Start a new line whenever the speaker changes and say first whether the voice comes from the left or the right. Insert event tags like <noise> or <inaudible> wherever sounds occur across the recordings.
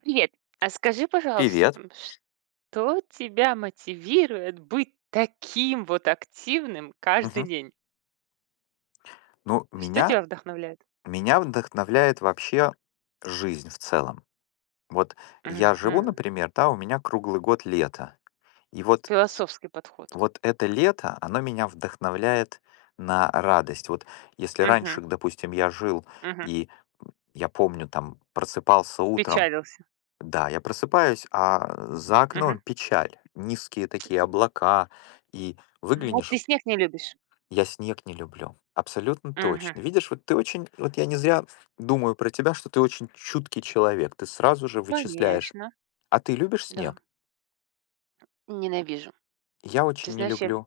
right: Привет. А скажи, пожалуйста,
left: Привет.
right: что тебя мотивирует быть таким вот активным каждый
left: Мгм.
right: день?
left: Ну,
right: Что
left: меня
right: тебя вдохновляет?
left: меня вдохновляет вообще жизнь в целом. Вот я живу,
right: Мгм.
left: например, да, у меня круглый год лето. И вот
right: Философский подход.
left: вот это лето, оно меня вдохновляет на радость. Вот если
right: Мгм.
left: раньше, допустим, я жил,
right: Мгм.
left: и я помню, там, просыпался утром,
right: Печалился.
left: да, я просыпаюсь, а за
right: Мгм.
left: окном печаль, низкие такие облака, и
right: А
left: выглянешь.
right: ты снег не любишь?
left: Я снег не люблю. Абсолютно
right: Мгм.
left: точно. Видишь, вот ты очень, вот я не зря думаю про тебя, что ты очень чуткий человек. Ты сразу же вычисляешь.
right: Конечно.
left: А ты любишь
right: Да.
left: снег?
right: Ненавижу.
left: Я
right: Ты
left: очень не
right: знаешь, я...
left: люблю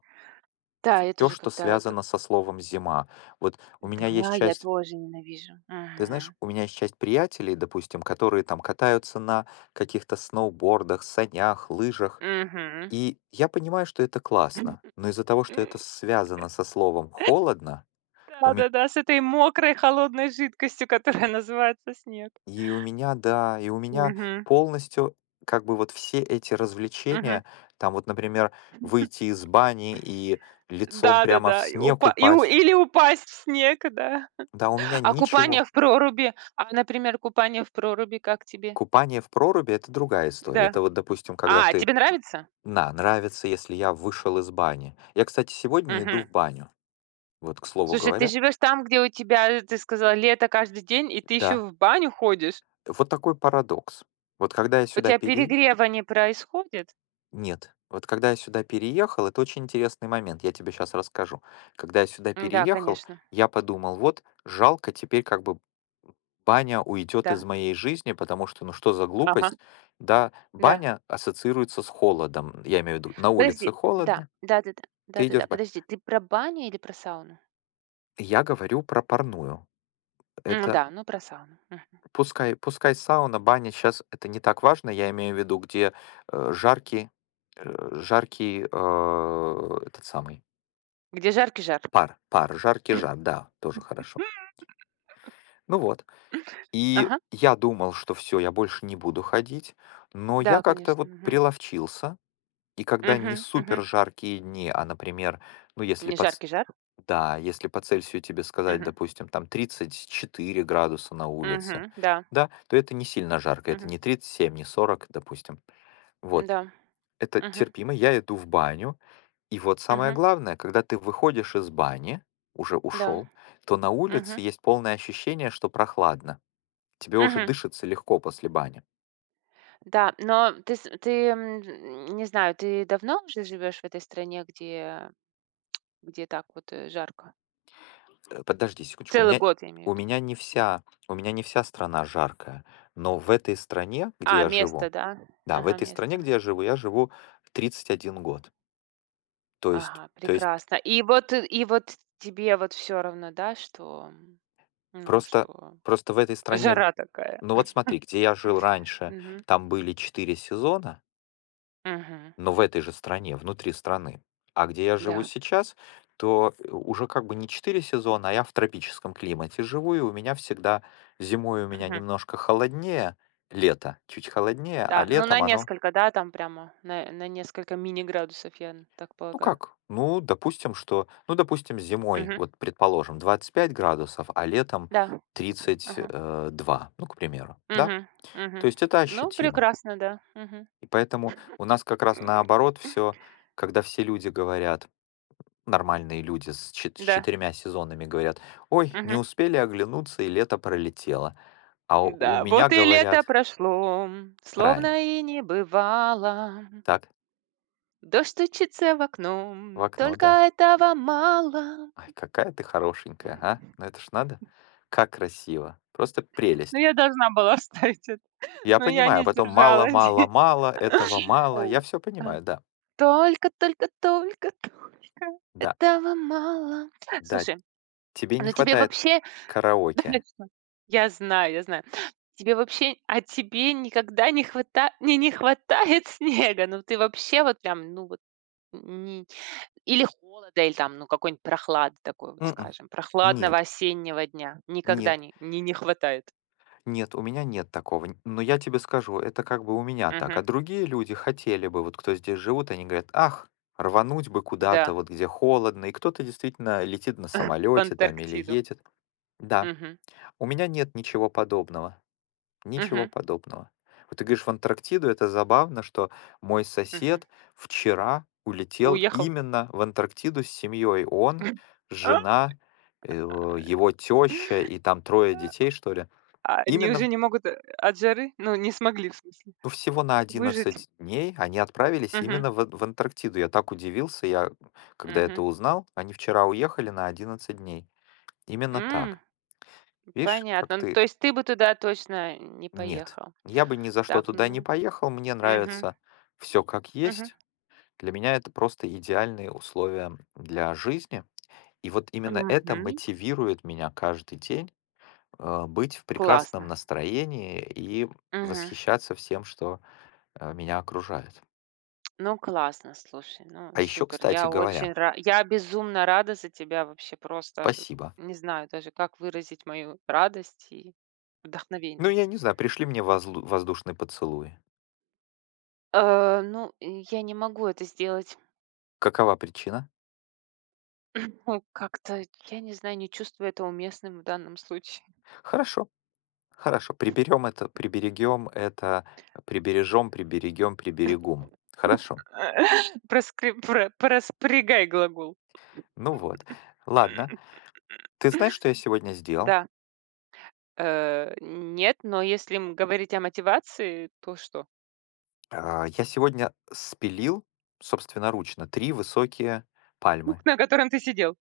right: Да, я
left: все,
right: тоже
left: что
right: когда...
left: связано со словом зима. Вот у меня есть
right: Да, я
left: часть,
right: тоже ненавижу.
left: ты знаешь,
right: Мгм.
left: у меня есть часть приятелей, допустим, которые там катаются на каких-то сноубордах, санях, лыжах.
right: Мгм.
left: И я понимаю, что это классно, но из-за того, что
right: М,
left: это связано со словом холодно, у меня
right: Да-да-да, с этой мокрой холодной жидкостью, которая <laughs> называется снег.
left: И у меня, да, и у меня
right: Мгм.
left: полностью как бы вот все эти
right: Мгм.
left: развлечения, там вот, например, выйти из бани и лицом прямо в
right: Да-да-да, и
left: снег
right: упа и у
left: упасть,
right: или упасть в снег, да.
left: да, у меня
right: А
left: ничего.
right: купание в проруби, а, например, купание в проруби как тебе?
left: Купание в проруби— это другая история.
right: Да.
left: Это вот, допустим, когда
right: А,
left: ты,
right: тебе нравится?
left: нравится, если я вышел из бани. Я, кстати, сегодня иду в
right: Мгм.
left: баню, вот, к слову
right: Слушай, ты
left: говоря.
right: живешь там, где у тебя, ты сказала, лето каждый день, и ты еще
left: Да,
right: в баню ходишь.
left: вот такой парадокс. Вот когда я
right: У
left: сюда
right: тебя
left: пере
right: перегрева не происходит?
left: Нет. Вот когда я сюда переехал, это очень интересный момент, я тебе сейчас расскажу. Когда я сюда
right: М-да,
left: переехал,
right: конечно.
left: я подумал: "Вот жалко, теперь как бы баня уйдет
right: Да.
left: из моей жизни, потому что, ну что за
right: Ага.
left: глупость?" Да,
right: Да.
left: баня ассоциируется с холодом. Я имею в виду, на улице
right: Подожди. Да.
left: холодно,
right: Да-да-да.
left: ты идешь
right: Да-да-да.
left: в баню.
right: Подожди, ты про баню или про сауну?
left: Я говорю про парную. Это
right: Да, ну про сауну. Мгм.
left: пускай сауна, баня сейчас это не так важно, я имею в виду, где, э, жаркий, жаркий, этот самый.
right: Где жаркий жар.
left: Пар пар, жаркий жар, да, тоже хорошо.
right: <laughs>
left: Ну вот, и
right: Ага.
left: я думал, что все, я больше не буду ходить, но я
right: Да,
left: как-то
right: конечно.
left: вот
right: Мгм.
left: приловчился, и когда не
right: Мгм, мгм.
left: супер жаркие дни, а, например, ну, если
right: Не
left: под, ц
right: жаркий жар.
left: да, если по Цельсию тебе сказать,
right: Мгм,
left: допустим, там 34 градуса на улице,
right: мгм, да,
left: да, то это не сильно жарко, это
right: мгм,
left: не 37, не 40, допустим. Вот,
right: да,
left: это
right: мгм,
left: терпимо. Я иду в баню. И вот самое
right: мгм,
left: главное, когда ты выходишь из бани, уже
right: да,
left: ушел, то на улице
right: мгм,
left: есть полное ощущение, что прохладно. Тебе уже
right: мгм.
left: дышится легко после бани.
right: Да, но ты с ты, м, не знаю, ты давно уже живешь в этой стране, где так вот, жарко?
left: Подожди секундочку,
right: Целый год, я имею
left: у
right: в виду.
left: меня не вся, у меня не вся страна жаркая, но в этой стране, где
right: А,
left: я
right: место,
left: живу,
right: да?
left: да, в
right: Ага,
left: этой стране,
right: место.
left: где я живу 31 год. То есть,
right: Ага,
left: то есть
right: прекрасно. И вот тебе вот все равно, да, что, ну,
left: просто,
right: что
left: просто в этой стране,
right: жара такая?
left: ну вот смотри, где я жил раньше,
right: Мгм,
left: там были 4 сезона.
right: мгм,
left: Но в этой же стране, внутри страны. А где я живу
right: да.
left: сейчас, уже как бы не 4 сезона, а я в тропическом климате живу, и у меня всегда зимой у меня немножко холоднее, лето чуть холоднее, а
right: Да, ну на
left: летом оно,
right: несколько, да, там прямо на несколько мини-градусов, я так
left: ну
right: полагаю.
left: как, ну допустим, что, ну допустим, зимой,
right: Мгм.
left: вот предположим, 25 градусов, а летом
right: Да. Ага.
left: 32, ну, к примеру, да?
right: Мгм.
left: То
right: Мгм.
left: есть это
right: Ну,
left: ощутимо.
right: прекрасно, да. Мгм.
left: И поэтому у нас как раз наоборот все, когда все люди говорят, нормальные люди с с
right: Да.
left: 4 сезонами говорят, ой, не
right: Мгм.
left: успели оглянуться, и лето пролетело. А у, у
right: Да,
left: меня
right: вот и лето
left: говорят,
right: прошло,
left: правильно,
right: словно и не бывало.
left: так,
right: Дождь стучится в окно,
left: в окно,
right: только
left: да.
right: этого мало.
left: Ай, какая ты хорошенькая, а? Ну это ж надо. Как красиво. Просто
right: Ну,
left: прелесть.
right: я должна была <laughs> вставить это,
left: Я
right: но я
left: понимаю,
right: не
left: а потом мало,
right: сдержалась.
left: мало,
right: <laughs>
left: мало, этого мало. Я все
right: Там
left: понимаю, да,
right: только
left: да,
right: этого мало.
left: да.
right: Слушай.
left: Тебе не
right: Но тебе
left: хватает
right: вообще <laughs>
left: караоке.
right: точно. Я знаю, я знаю. Тебе вообще, а тебе никогда не хватает <laughs> снега? Ну, ты вообще вот прям, ну вот, ни или холода, или там, ну, какой-нибудь прохлады такой вот,
left: Мгм.
right: скажем, прохладного
left: Нет,
right: осеннего дня никогда
left: нет.
right: не хватает?
left: Нет, у меня нет такого. Но я тебе скажу, это как бы у меня так.
right: Мгм.
left: А другие люди хотели бы, вот кто здесь живут, они говорят, ах, рвануть бы куда-то,
right: Да,
left: вот где холодно, и кто-то действительно летит на
right: в
left: самолете там или
right: Антарктиду.
left: едет. Да,
right: Мгм.
left: у меня нет ничего подобного. Ничего
right: Мгм.
left: подобного. Вот ты говоришь, в Антарктиду это забавно, что мой
right: Мгм.
left: сосед вчера улетел
right: Уехал.
left: именно в Антарктиду с семьей. Он, жена, его теща
right: <laughs>
left: и там трое детей, что ли.
right: А они уже
left: Именно
right: не могут, от жары? Ну, не смогли, в смысле,
left: Ну, всего на
right: выжить?
left: 11 дней они отправились
right: Мгм.
left: именно в Антарктиду. Я так удивился, когда
right: Мгм.
left: это узнал. Они вчера уехали на 11 дней. Именно
right: М.
left: так. Видишь, как
right: Понятно. Ну,
left: ты...
right: то есть ты бы туда точно не
left: Нет.
right: поехал.
left: Я бы ни за что
right: Так,
left: туда не
right: ну,
left: поехал. Мне
right: мгм,
left: нравится все как
right: мгм,
left: есть. Для меня это просто идеальные условия для жизни. И вот именно это
right: мгм.
left: мотивирует меня каждый день быть в прекрасном
right: Классно.
left: настроении и
right: Мгм.
left: восхищаться всем, что меня окружает.
right: Ну, классно, слушай, ну,
left: А еще,
right: супер.
left: кстати
right: Я очень
left: говоря.
right: ра я безумно рада за тебя вообще, просто
left: Спасибо.
right: не знаю даже, как выразить мою радость и
left: Ну,
right: вдохновение.
left: я не знаю, пришли мне воздушные поцелуи.
right: Ну, и я не могу это сделать.
left: Какова причина?
right: <clears throat> Ну, как-то, я не знаю, не чувствую это уместным в данном случае.
left: Хорошо, хорошо. Приберем это, приберегем это, прибережем, приберегем, приберегум. Хорошо.
right: <laughs> Проскри про проспрягай глагол.
left: Ну вот. Ладно.
right: <clears throat> <laughs>
left: Ты знаешь, что я сегодня сделал?
right: Да. Нет, но если, говорить о мотивации, то что?
left: Я сегодня спилил собственноручно три высокие
right: Ух,
left: пальмы.
right: на котором ты сидел.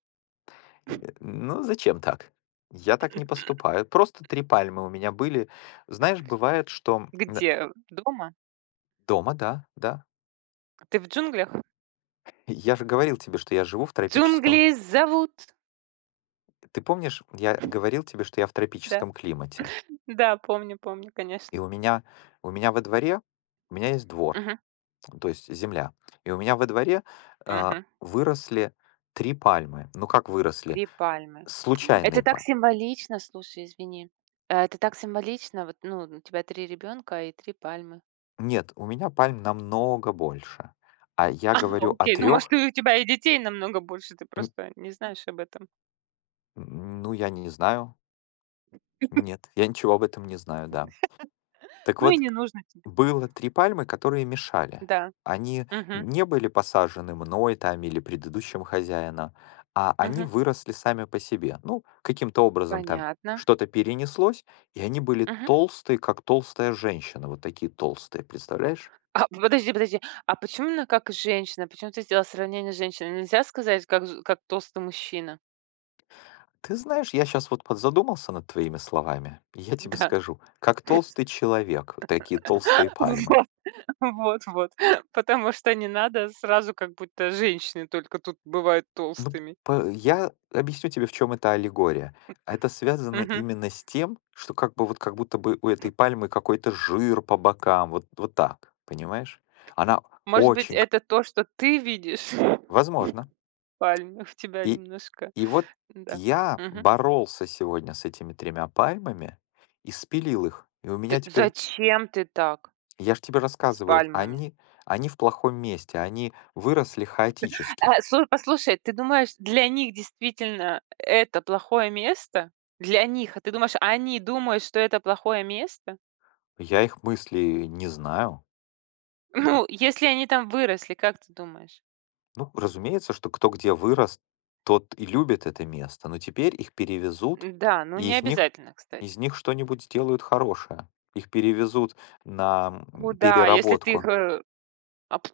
left: Ну, зачем так? Я так не поступаю. Просто три пальмы у меня были. Знаешь, бывает, что
right: Где? Дома?
left: дома, да, да.
right: Ты в джунглях?
left: Я же говорил тебе, что я живу в тропическом.
right: Джунгли зовут.
left: Ты помнишь, я говорил тебе, что я в
right: Да,
left: тропическом климате.
right: да, помню, помню,
left: И
right: конечно.
left: у меня во дворе, у меня есть двор,
right: Мгм,
left: то есть земля. И у меня во дворе
right: мгм.
left: выросли три пальмы. Ну как выросли?
right: Три пальмы. Это
left: Случайные
right: так
left: пальмы.
right: символично, слушай, извини. Это так символично. Вот, ну, у тебя 3 ребенка и 3 пальмы.
left: Нет, у меня пальм намного больше. А я
right: <laughs> А,
left: говорю о
right: окей, ну, может, и
left: трех,
right: у тебя и детей намного больше, ты просто не знаешь об этом.
left: ну я не знаю. Нет, я ничего об этом не знаю, да. Так
right: Ну и
left: вот,
right: не нужно тебе.
left: было 3 пальмы, которые мешали.
right: Да.
left: Они
right: Мгм,
left: не были посажены мной там или предыдущим хозяином, а они
right: мгм.
left: выросли сами по себе. Ну, каким-то образом там
right: Понятно.
left: что-то перенеслось, и они были
right: Мгм.
left: толстые, как толстая женщина. Вот такие толстые, представляешь?
right: А, подожди, подожди. А почему именно как женщина? Почему ты сделала сравнение с женщиной? Нельзя сказать, как толстый мужчина?
left: Ты знаешь, я сейчас вот подзадумался над твоими словами. Я тебе
right: Да,
left: скажу, как толстый человек, вот такие толстые
right: <laughs>
left: пальмы.
right: вот, вот, вот. Потому что не надо сразу, как будто женщины только тут бывают
left: Ну,
right: толстыми.
left: по я объясню тебе, в чем эта аллегория. Это связано
right: Мгм.
left: именно с тем, что как бы вот как будто бы у этой пальмы какой-то жир по бокам, вот вот так, понимаешь? Она
right: Может быть,
left: очень к
right: это то, что ты видишь <laughs> пальмы
left: Возможно.
right: в тебя
left: И
right: немножко,
left: и вот
right: да.
left: я
right: Мгм.
left: боролся сегодня с этими тремя пальмами и спилил их. И у
right: Ты
left: меня теперь.
right: зачем ты так
left: Я ж тебе
right: с
left: рассказываю,
right: пальмами?
left: они в плохом месте, они выросли хаотически.
right: А, слу послушай, ты думаешь, для них действительно это плохое место? Для них. А ты думаешь, они думают, что это плохое место? <laughs>
left: Я их мысли не знаю.
right: Ну, если они там выросли, как ты думаешь?
left: Ну, разумеется, что кто где вырос, тот и любит это место, но теперь их перевезут,
right: Да, ну
left: и
right: не
left: из них,
right: обязательно,
left: из
right: кстати.
left: них что-нибудь сделают хорошее. Их перевезут на
right: Куда, если ты их,
left: переработку.
right: э, об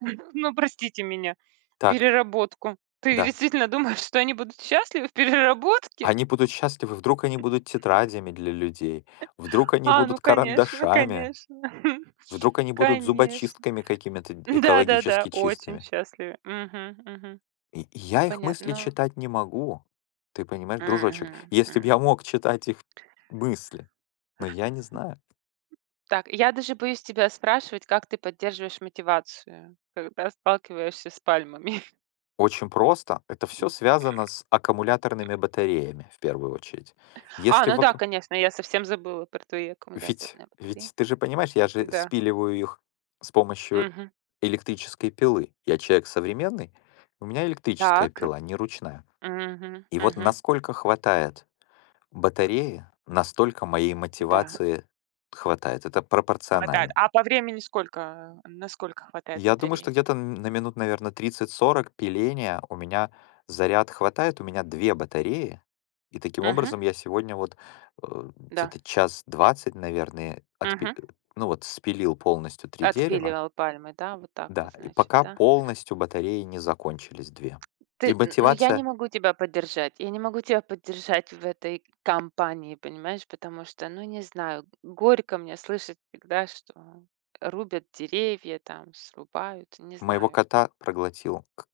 right: <laughs> ну, простите меня,
left: Так,
right: переработку. Ты
left: да.
right: действительно думаешь, что они будут счастливы в переработке?
left: Они будут счастливы, вдруг они будут тетрадями для людей, вдруг они
right: А, ну
left: будут
right: конечно,
left: карандашами,
right: конечно. <laughs>
left: вдруг они будут
right: Конечно.
left: зубочистками какими-то
right: Да-да-да,
left: экологически
right: очень
left: чистыми.
right: счастливы. Мгм, мгм.
left: И я их мысли
right: Понятно.
left: читать не могу. Ты понимаешь, дружочек,
right: Мгм,
left: если бы
right: м.
left: я мог читать их мысли, но я не знаю.
right: Так, я даже боюсь тебя спрашивать, как ты поддерживаешь мотивацию, когда сталкиваешься с пальмами. <laughs>
left: Очень просто. Это все связано с аккумуляторными батареями, в первую очередь.
right: А,
left: Если
right: ну
left: в
right: да,
left: аку
right: конечно, я совсем забыла про твои
left: ведь
right: аккумуляторные батареи.
left: ведь ты же понимаешь, я же
right: Да.
left: спиливаю их с помощью
right: Мгм.
left: электрической пилы. Я человек современный, у меня электрическая
right: Так.
left: пила, не ручная.
right: Мгм,
left: И вот
right: мгм.
left: насколько хватает батареи, настолько моей
right: Да,
left: мотивации хватает. Это
right: хватает.
left: пропорционально.
right: А по времени сколько, насколько хватает
left: Я думаю,
right: батареи?
left: что где-то на минут, наверное, 30-40 пиления у меня заряд хватает, у меня две батареи, и таким
right: Мгм,
left: образом я сегодня вот
right: да.
left: где-то час 20, наверное,
right: Мгм.
left: ну вот спилил полностью три дерева,
right: Отпиливал пальмы, да, вот так вот,
left: да, и
right: значит,
left: пока
right: да?
left: полностью батареи не закончились две.
right: Ты,
left: И
right: н ну, я не
left: мотивация
right: могу тебя поддержать. Я не могу тебя поддержать в этой кампании, понимаешь? Потому что, ну, не знаю, горько мне слышать всегда, что рубят деревья, там, срубают, не
left: моего
right: знаю.
left: кота проглотил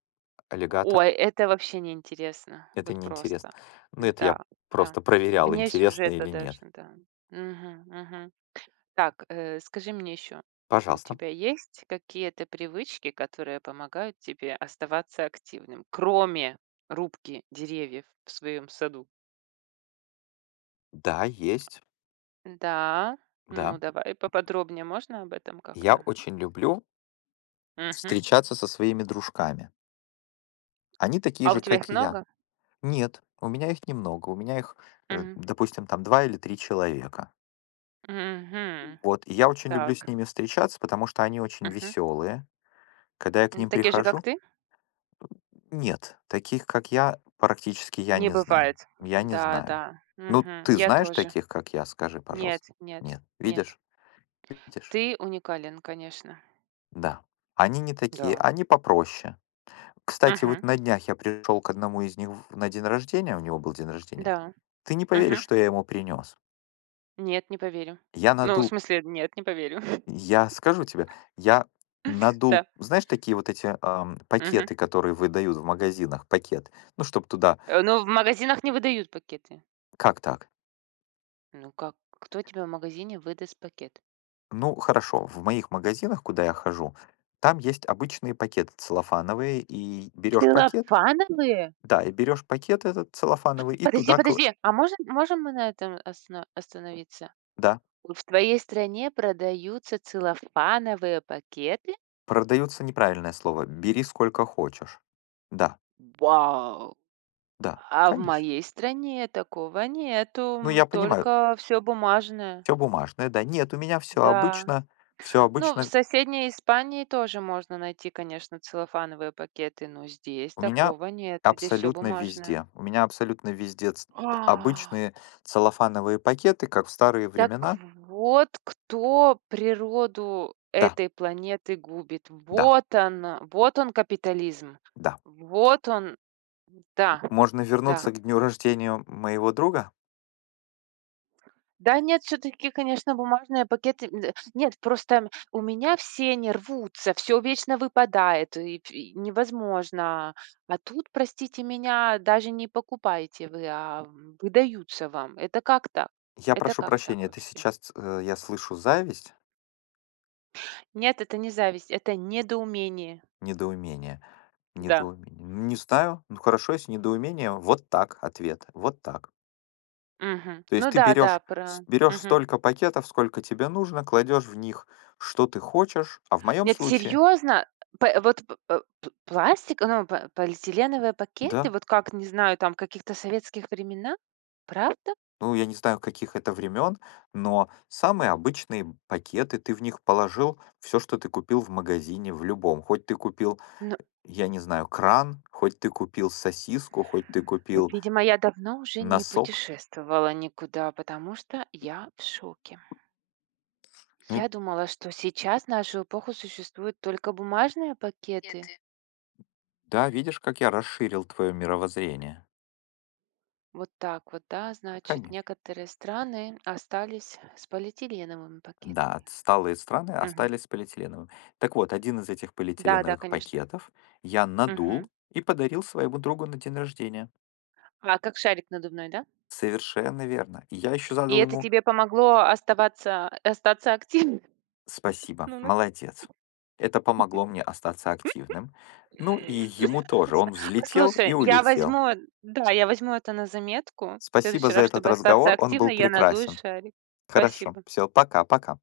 left: аллигатор,
right: Ой, это вообще неинтересно,
left: это
right: вот
left: неинтересно.
right: просто.
left: Ну это
right: Да,
left: я
right: да.
left: просто проверял,
right: Вне
left: интересно
right: сюжета
left: или
right: даже,
left: нет.
right: да. Мгм, мгм. Так, скажи мне еще, у
left: Пожалуйста.
right: тебя есть какие-то привычки, которые помогают тебе оставаться активным, кроме рубки деревьев в своем саду?
left: Да, есть,
right: Да, ну
left: да.
right: давай поподробнее можно об этом
left: Я
right: как-то?
left: очень люблю
right: Мгм.
left: встречаться со своими дружками. Они такие
right: А у
left: же,
right: тебя их
left: как и я.
right: много?
left: Нет, у меня их немного. У меня их,
right: Мгм.
left: допустим, там два или три человека.
right: Мгм.
left: Вот, и я очень люблю с
right: Так.
left: ними встречаться, потому что они очень
right: Мгм.
left: веселые. Когда я к ним
right: Такие же, как
left: прихожу,
right: ты?
left: нет, таких, как я, практически я
right: Не
left: не знаю.
right: бывает.
left: Я не
right: Да,
left: знаю.
right: да.
left: Ну,
right: Мгм.
left: ты
right: Я
left: знаешь
right: тоже.
left: таких, как я, скажи,
right: Нет,
left: пожалуйста.
right: нет,
left: Нет,
right: нет.
left: видишь? Видишь?
right: Ты уникален, конечно.
left: Да. Они не такие,
right: Да.
left: они попроще. Кстати, вот
right: Мгм.
left: на днях я пришел к одному из них на день рождения, у него был день рождения.
right: Да.
left: Ты не поверишь,
right: Мгм.
left: что я ему принес.
right: Нет, не поверю.
left: Я
right: Ну, в
left: надул,
right: смысле, нет, не поверю. <laughs>
left: я скажу тебе, я надул,
right: Да.
left: знаешь, такие вот эти
right: Мгм.
left: пакеты, которые выдают в магазинах, пакет, ну, чтобы туда.
right: Ну, в магазинах не выдают пакеты.
left: Как так?
right: Ну как? Кто тебе в магазине выдаст пакет?
left: Ну, хорошо, в моих магазинах, куда я хожу, там есть обычные пакеты целлофановые, и берешь пакет,
right: Целлофановые?
left: да, и берешь пакет этот целлофановый, и
right: Подожди,
left: туда.
right: подожди, а можем мы на этом осно остановиться?
left: Да,
right: В твоей стране продаются целлофановые пакеты?
left: продаются неправильное слово, бери сколько хочешь, да.
right: Вау!
left: Да,
right: А в
left: конечно.
right: моей стране такого нету,
left: Ну, я понимаю,
right: только все бумажное.
left: все бумажное, да. Нет, у меня все
right: Да.
left: обычно, все
right: Ну, в
left: обычно.
right: соседней Испании тоже можно найти, конечно, целлофановые пакеты, но здесь
left: У меня
right: такого нет, здесь все
left: абсолютно
right: бумажное.
left: везде. У меня абсолютно везде ц
right: А.
left: обычные целлофановые пакеты, как в старые
right: Так
left: времена.
right: вот, кто природу
left: Да,
right: этой планеты губит.
left: да,
right: Вот он капитализм.
left: да.
right: Вот он, да,
left: Можно
right: да.
left: вернуться к дню рождения моего друга.
right: Да нет, все таки конечно, бумажные пакеты, м, д нет, просто у меня все они рвутся, всё вечно выпадает, и невозможно. А тут, простите меня, даже не покупаете вы, а выдаются вам. Это как так?
left: Я
right: Это
left: прошу
right: как так
left: прощения, это
right: вообще?
left: сейчас, я слышу зависть,
right: Нет, это не зависть, это недоумение.
left: недоумение,
right: Да.
left: недоумение. Не знаю, ну хорошо, если недоумение, вот так ответ, вот так.
right: Мгм.
left: То есть
right: Ну
left: ты
right: да, да,
left: берешь с
right: про.
left: берёшь
right: Мгм.
left: столько пакетов, сколько тебе нужно, кладешь в них, что ты хочешь. А в моем
right: Нет,
left: случае,
right: серьезно? П э, вот п э, п пластик, ну, п полиэтиленовые пакеты,
left: да,
right: вот как, не знаю, там, каких-то советских времена? Правда?
left: ну, я не знаю, каких это времен, но самые обычные пакеты, ты в них положил все, что ты купил в магазине, в любом. Хоть ты купил,
right: Ну,
left: я не знаю, кран, хоть ты купил сосиску, хоть ты купил
right: видимо, я давно уже не
left: носок.
right: путешествовала никуда, потому что я в шоке.
left: Ну
right: Я думала, что сейчас, в нашу эпоху, существуют только бумажные пакеты.
left: да, видишь, как я расширил твое мировоззрение?
right: Вот так вот, да, значит,
left: Конечно.
right: некоторые страны остались с полиэтиленовыми
left: Да,
right: пакетами.
left: отсталые страны
right: Мгм.
left: остались с полиэтиленовым. Так вот, один из этих
right: Да-да,
left: полиэтиленовых
right: конечно.
left: пакетов я надул
right: Мгм.
left: и подарил своему другу на день рождения.
right: А, как шарик надувной, да?
left: Совершенно верно. И я еще
right: И
left: задал
right: это
left: ему
right: тебе помогло оставаться остаться активным? <laughs>
left: спасибо,
right: Ну ну.
left: молодец. Это помогло мне остаться активным. Ну и ему тоже.
right: С
left: Он
right: <laughs>
left: взлетел и
right: Послушай, я
left: улетел.
right: возьму, да, я возьму это на заметку. В
left: Спасибо
right: следующий
left: за
right: раз,
left: этот
right: чтобы остаться
left: разговор, он был
right: активной, я надую
left: прекрасен.
right: шарик.
left: Хорошо,
right: Спасибо.
left: все, пока-пока.